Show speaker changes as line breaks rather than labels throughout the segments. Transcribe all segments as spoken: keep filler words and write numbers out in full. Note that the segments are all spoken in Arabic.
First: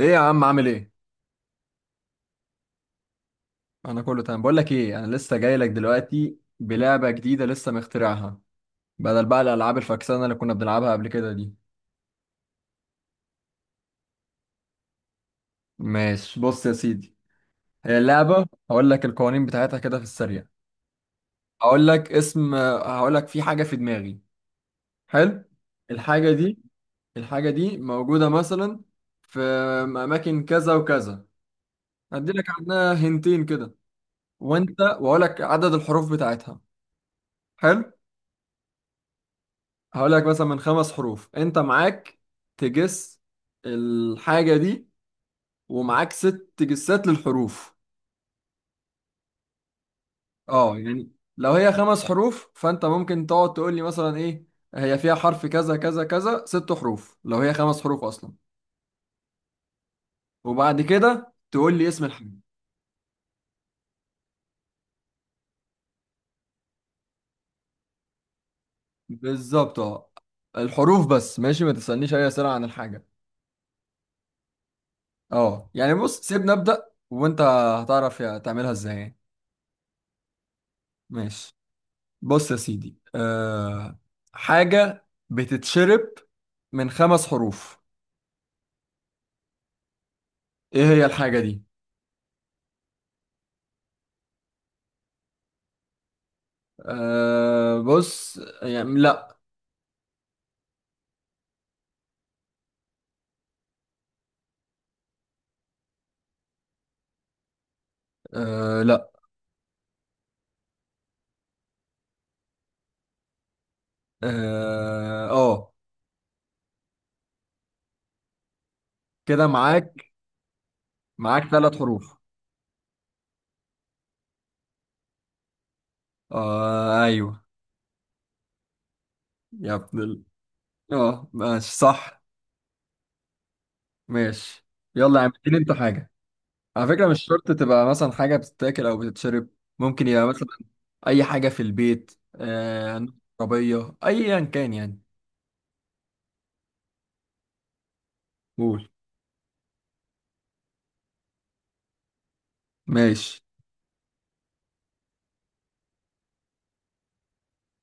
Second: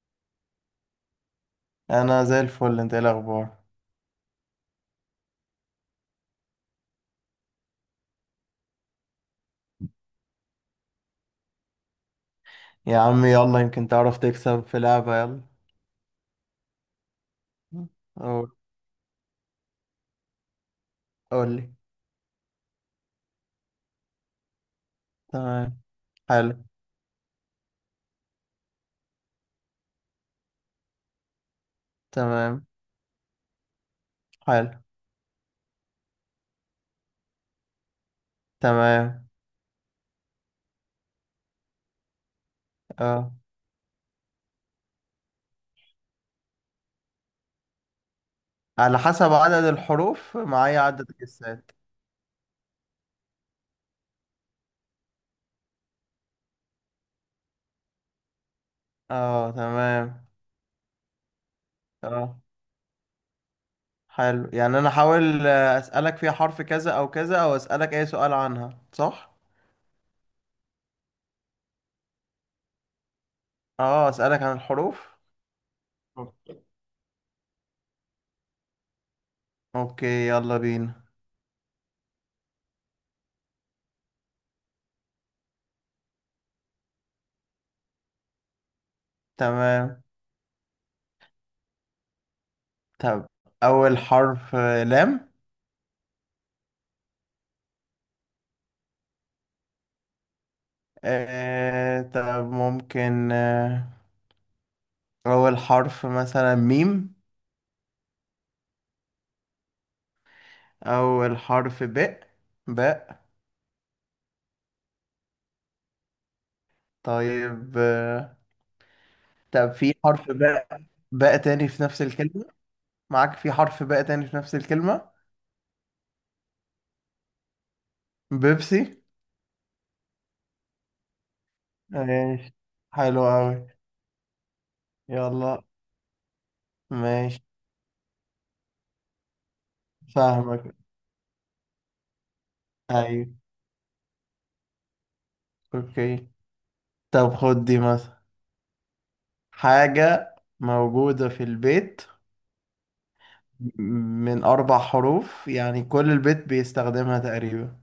ايه يا عم، عامل ايه؟
انا زي الفل. انت ايه الاخبار؟
انا كله تمام. بقول لك ايه، انا لسه جاي لك دلوقتي بلعبه جديده لسه مخترعها. بدل بقى الالعاب الفكسانه اللي كنا بنلعبها قبل كده دي.
يا عم، يلا يمكن تعرف تكسب في لعبة. يلا.
ماشي، بص يا سيدي. هي اللعبه،
قول
هقول لك القوانين بتاعتها كده في السريع.
قول لي
هقول لك اسم هقول لك في حاجه في دماغي. حلو.
تمام.
الحاجه
حلو.
دي الحاجه دي موجوده مثلا في اماكن كذا وكذا. هدي لك
تمام.
عنها هنتين كده.
حلو.
وانت واقول لك عدد الحروف بتاعتها. حلو.
تمام.
هقول لك مثلا من خمس حروف، انت معاك تجس
اه،
الحاجة دي، ومعاك ست جسات للحروف.
على حسب عدد الحروف
اه،
معايا عدد
يعني لو
الجسات.
هي خمس حروف فانت ممكن تقعد تقول لي مثلا: ايه، هي فيها حرف كذا كذا كذا، ست حروف لو هي خمس حروف اصلا.
اه، تمام.
وبعد كده تقول لي اسم الحاجة.
اه، حلو. يعني انا احاول، آه، اسالك فيها حرف كذا او كذا، او اسالك اي سؤال عنها، صح؟
بالظبط، اه. الحروف بس، ماشي، ما تسألنيش اي أسئلة عن الحاجة.
اه، اسالك عن الحروف.
اه، يعني بص، سيبني
اوكي.
أبدأ وانت هتعرف يا- تعملها ازاي يعني.
اوكي، يلا بينا.
ماشي، بص يا سيدي. أه حاجة بتتشرب من خمس حروف.
تمام.
ايه هي الحاجة دي؟
طب اول حرف، آه، لام.
أه بص، يعني لا.
آه، طب ممكن، آه، أول حرف مثلا ميم؟
أه، لا.
أو الحرف باء. باء.
اه، آه.
طيب. آه،
كده
طب في
معاك.
حرف باء، باء
معاك
تاني
ثلاث
في نفس
حروف.
الكلمة؟ معاك في حرف باء تاني في نفس الكلمة.
أه، ايوه.
بيبسي.
يا ابن ال-. اه ماشي، صح.
ماشي. حلو أوي.
ماشي. يلا يا عم، اديني
يلا.
انت حاجة. على فكرة، مش
ماشي.
شرط تبقى مثلا حاجة بتتاكل او بتتشرب. ممكن يبقى مثلا
فاهمك.
اي حاجة في البيت، آه
أيوة.
عربية ايا كان يعني.
أوكي. طب خد دي مثلا،
قول.
حاجة موجودة في البيت
ماشي.
من أربع حروف، يعني كل البيت بيستخدمها تقريبا.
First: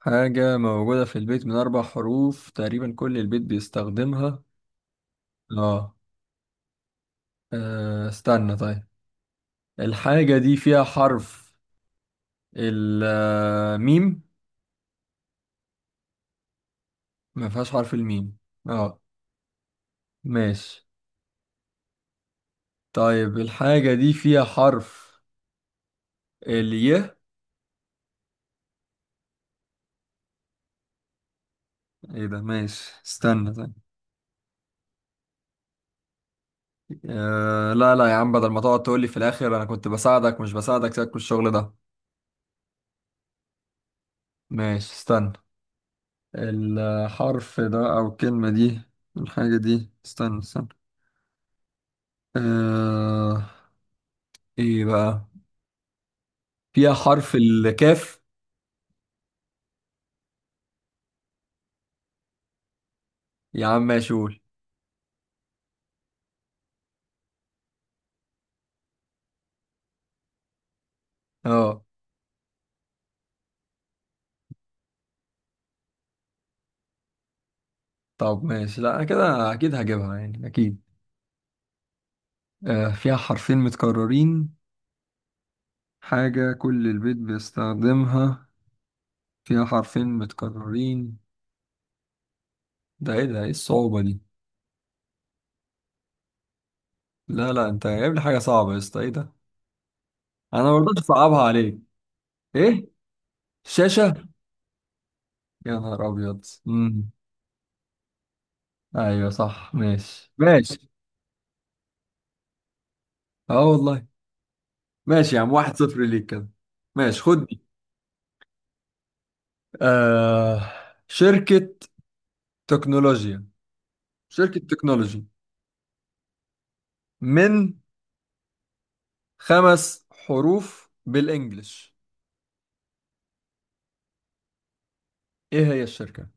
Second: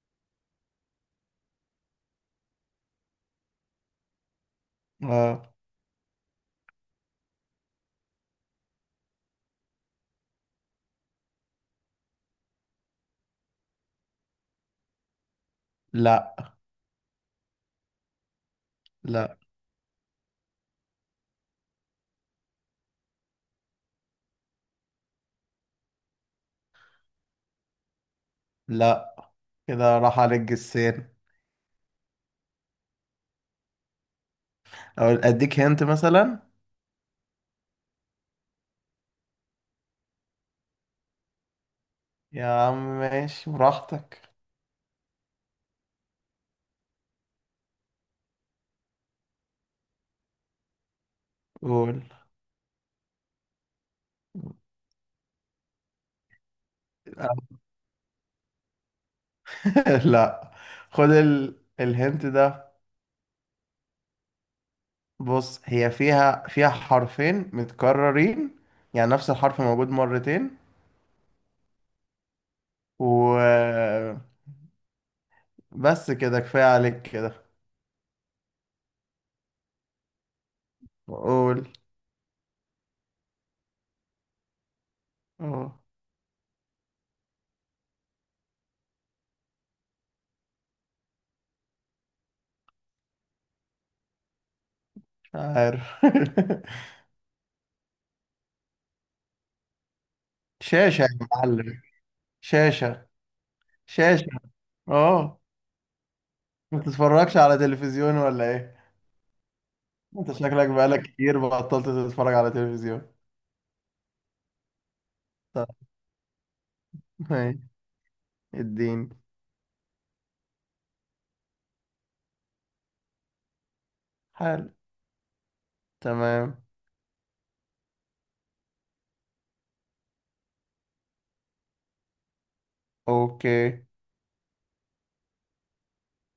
حاجة موجودة في البيت من أربع حروف، تقريبا كل البيت بيستخدمها.
اه.
آه. آه، استنى طيب. الحاجة دي فيها حرف الميم؟
لا.
ما فيهاش حرف الميم. آه.
لا.
ماشي. طيب، الحاجة دي فيها حرف الي؟
لا، كده راح عليك جسين.
ايه ده؟ ماشي، استنى طيب.
او اديك هنت مثلا.
آه لا لا يا عم، بدل ما تقعد تقولي في الآخر أنا كنت بساعدك مش بساعدك، سيبك من الشغل ده.
يا عم ماشي براحتك.
ماشي، استنى. الحرف ده أو الكلمة دي، الحاجة دي، استنى استنى.
قول.
آه إيه بقى؟ فيها حرف الكاف؟
لا. خد ال... الهنت ده.
يا عم ماشي، قول.
بص، هي فيها فيها حرفين متكررين، يعني نفس الحرف موجود مرتين.
اه.
و بس كده، كفاية عليك كده.
طب ماشي، لا أنا كده أكيد هجيبها يعني، أكيد.
قول.
آه فيها حرفين متكررين.
اه،
حاجة كل البيت بيستخدمها، فيها حرفين متكررين، ده إيه؟ ده إيه الصعوبة دي؟
مش عارف.
لا لا، أنت جايب لي حاجة صعبة يا اسطى، إيه ده؟ أنا ما
شاشة
برضاش
يا
أصعبها عليك.
معلم.
إيه؟
شاشة. شاشة.
شاشة؟
اه.
يا نهار أبيض،
ما
مم.
تتفرجش على تلفزيون ولا ايه؟
ايوه صح، ماشي
انت شكلك
ماشي.
بقالك كتير بطلت تتفرج على تلفزيون.
اه والله. ماشي يا عم،
طب.
واحد صفر ليك كده. ماشي، خد
ماشي.
دي.
الدين.
آه. شركة تكنولوجيا شركة
حلو.
تكنولوجي
تمام.
من خمس حروف بالانجلش.
اوكي.
ايه هي الشركة؟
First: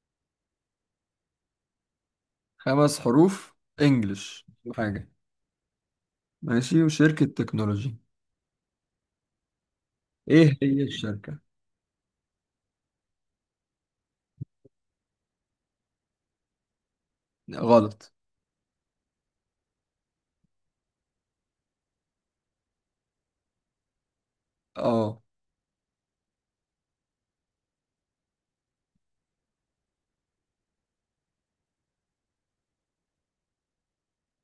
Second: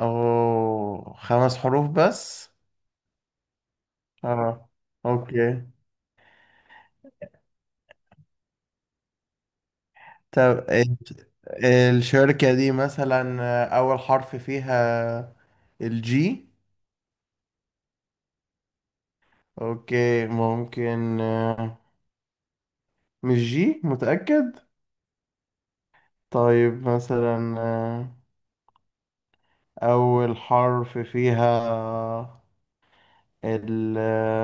اوه، خمس حروف بس؟
خمس حروف، انجلش.
اه.
حاجة.
اوكي.
ماشي، وشركة تكنولوجي. ايه
طب
هي
ال-
الشركة؟
الشركة دي مثلا، آه، اول حرف فيها الجي؟
غلط.
اوكي، ممكن. آه، مش جي متأكد.
اه.
طيب مثلا، آه، اول حرف فيها، ال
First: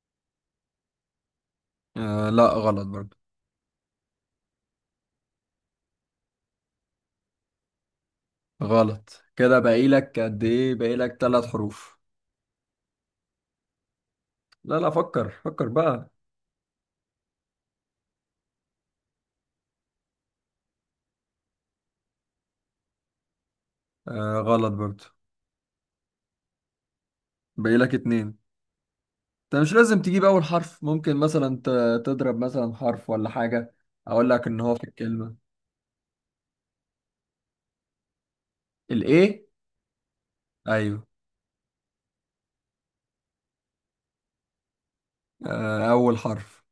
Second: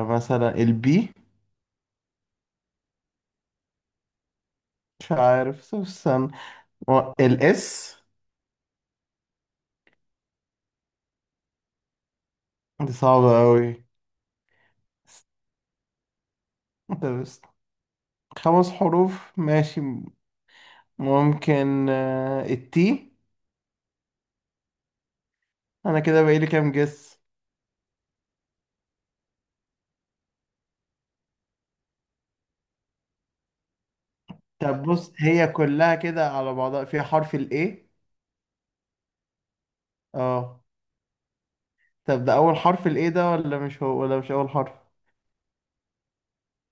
مثلا البي؟
آه، لا غلط برضو.
مش عارف. طب استنى. الاس؟
غلط كده، باقي لك قد ايه؟ باقي لك ثلاث حروف.
دي صعبة أوي.
لا لا، فكر فكر بقى.
انت بس. خمس حروف، ماشي. ممكن، آه، التي؟
آه، غلط برضه.
انا كده بقالي كام جس؟
باقي لك اتنين. انت مش لازم تجيب اول حرف، ممكن مثلا ت- تضرب مثلا حرف ولا حاجة، اقول لك ان هو
طب
في
بص،
الكلمة.
هي كلها كده على بعضها فيها حرف الاي؟
الايه؟
اه.
ايوه.
طب ده اول حرف، الاي ده، ولا مش هو، ولا مش اول حرف؟
آه، اول حرف.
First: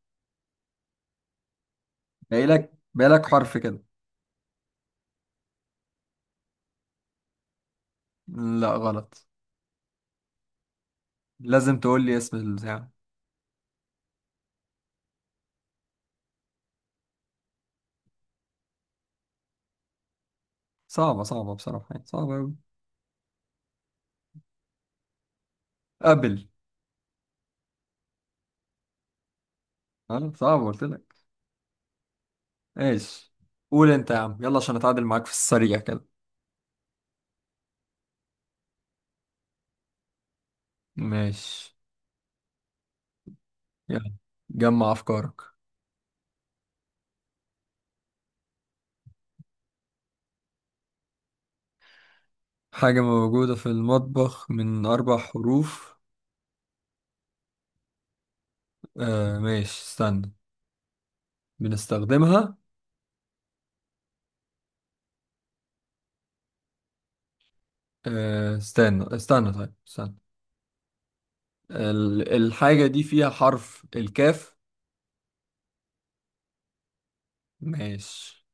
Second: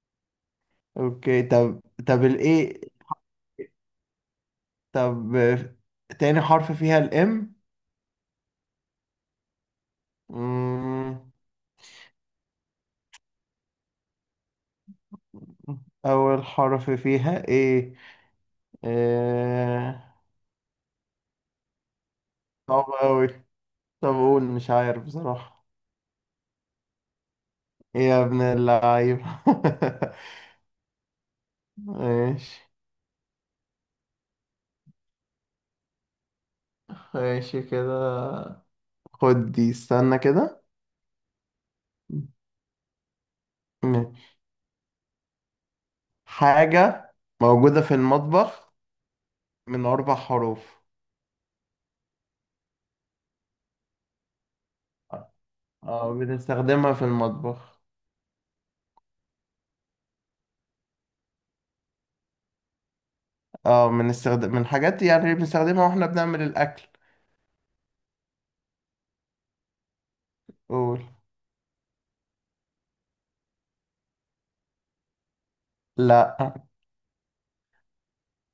اوكي. طب طب
باقي لك
الاي.
باقي لك حرف كده.
طب، آه، تاني حرف فيها الام؟
لا، غلط.
أمم،
لازم تقول لي اسم البتاع.
اول حرف فيها ايه؟ إيه.
صعبة صعبة بصراحة، يعني صعبة اوي.
صعب أوي. طب قول، مش عارف بصراحة.
قبل.
إيه يا ابن اللعيب!
اه، صعبة قلت لك.
ماشي.
ايش؟ قول انت يا عم، يلا عشان اتعادل معاك في السريع كده.
ماشي كده، خد دي، استنى كده.
ماشي يلا،
ماشي.
جمع افكارك.
حاجة موجودة في المطبخ من أربع حروف.
حاجة موجودة في المطبخ من اربع حروف.
اه، بنستخدمها في المطبخ.
آه ماشي، استنى. بنستخدمها.
اه، من استخدام، من حاجات، يعني بنستخدمها واحنا بنعمل الأكل.
آه استنى استنى طيب، استنى.
قول.
ال- الحاجة دي فيها حرف الكاف؟
لا.
ماشي.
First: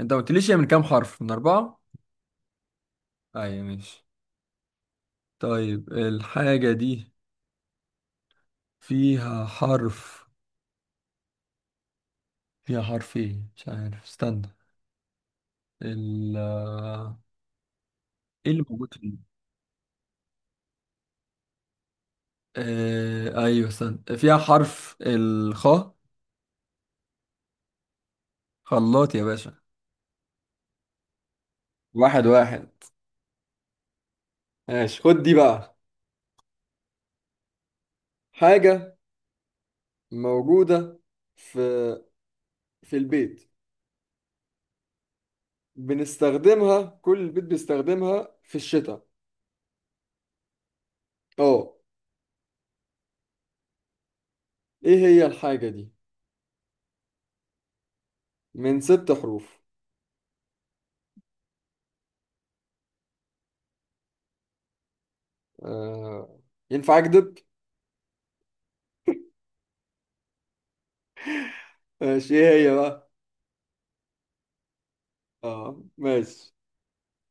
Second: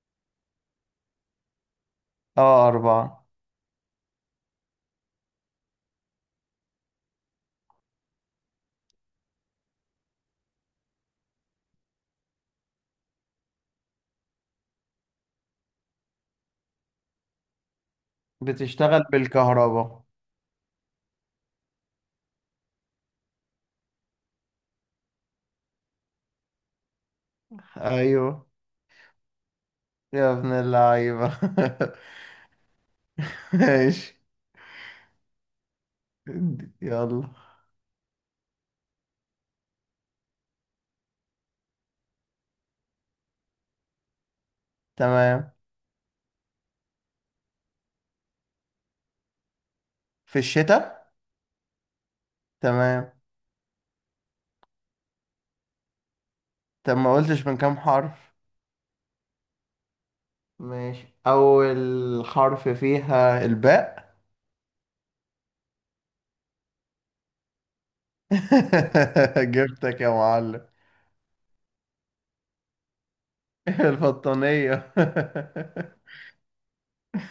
انت ما قلتليش هي من كام حرف؟ من أربعة؟
اه، أربعة.
أيوة، ماشي. طيب الحاجة دي فيها حرف فيها حرف ايه، مش عارف، استنى. ال آه، ايه اللي موجود
بتشتغل
فيه؟
بالكهرباء.
آه، ايوه، استنى، فيها حرف الخاء؟
أيوه
خلاط يا باشا!
يا ابن اللعيبة!
واحد واحد.
ماشي.
ماشي، خد دي بقى.
يلا.
حاجة موجودة في في البيت،
تمام.
بنستخدمها، كل البيت بيستخدمها في الشتاء.
في الشتاء.
اه.
تمام.
ايه هي الحاجة دي؟
طب ما قلتش من كام حرف؟
من ست حروف.
ماشي. أول حرف فيها الباء.
آه. ينفع اكدب؟
جبتك يا معلم!
ماشي ايه هي بقى؟
البطانية.
اه، ماشي.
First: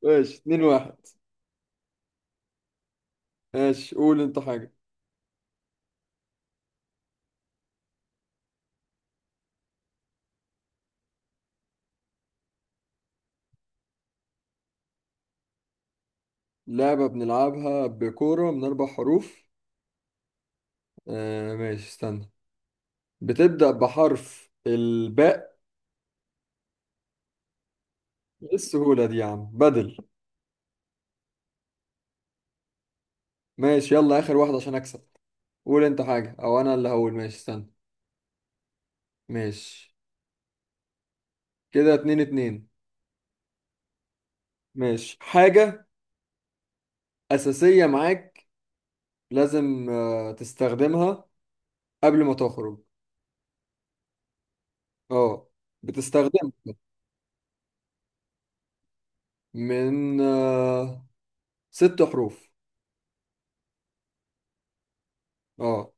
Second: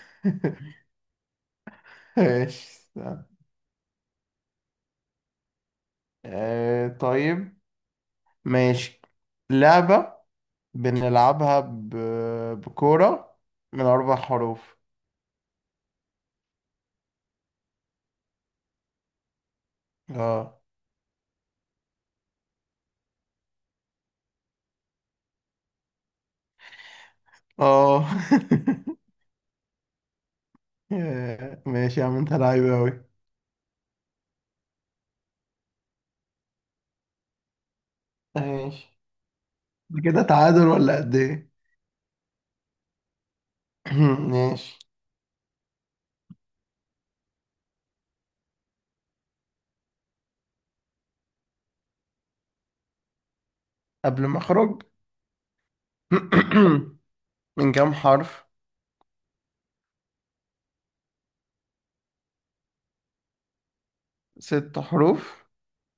ماشي، اتنين واحد
ماشي. استنى.
ماشي، قول انت حاجة.
آه، طيب. ماشي. لعبة بنلعبها ب... بكورة، من أربع حروف.
لعبة بنلعبها بكورة من اربع حروف.
اه.
آه. ماشي، استنى. بتبدأ بحرف الباء؟
اه.
ايه السهولة دي يا عم، بدل.
ماشي يا عم، انت لعيب أوي.
ماشي يلا، اخر واحد عشان اكسب. قول انت حاجة او انا اللي هقول، ماشي استنى.
ماشي.
ماشي،
ده كده تعادل ولا قد ايه؟
كده اتنين اتنين.
ماشي.
ماشي، حاجة اساسية معاك لازم آه، تستخدمها قبل ما تخرج.
قبل ما اخرج.
اه، بتستخدمها.
من كام حرف؟
من آه، ست حروف.
ست حروف.
اه.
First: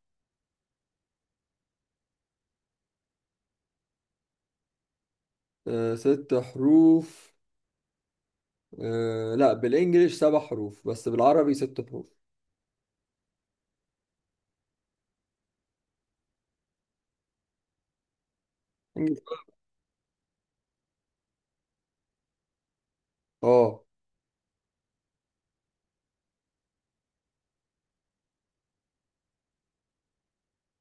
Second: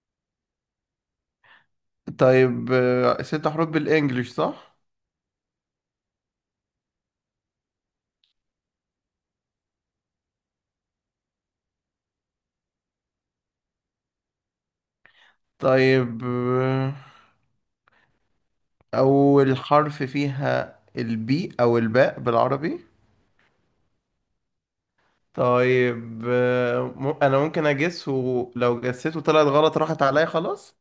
طيب، آه، ست حروف بالانجلش، صح؟
آه، ست حروف. آه، لا بالانجليش سبع حروف بس بالعربي ست حروف.
طيب، آه،
انجليش.
اول حرف فيها البي، او الباء بالعربي.
اه.
طيب، آه، م- انا ممكن اجس، ولو جسيته طلعت غلط راحت عليا خلاص.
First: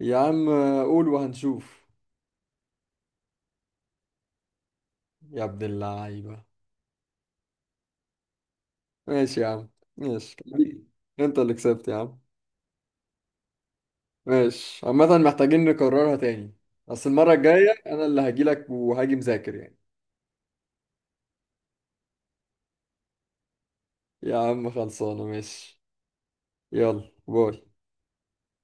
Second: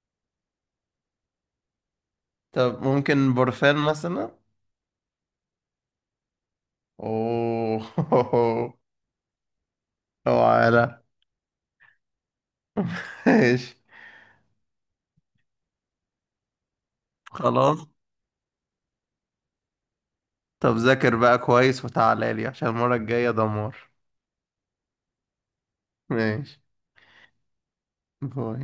يا عم آه، قول وهنشوف.
طب ممكن برفان مثلا؟
يا ابن اللعيبة!
اوه!
ماشي يا عم. ماشي
اوعى.
حبيبي،
لا.
انت اللي كسبت يا عم.
ماشي.
ماشي، عامة محتاجين نكررها تاني، بس المرة الجاية
خلاص.
أنا اللي هجيلك وهاجي مذاكر يعني.
طب ذاكر بقى كويس وتعالى لي عشان المرة الجاية دمار.
يا عم خلصانة، ماشي.
ماشي.
يلا، باي.
باي.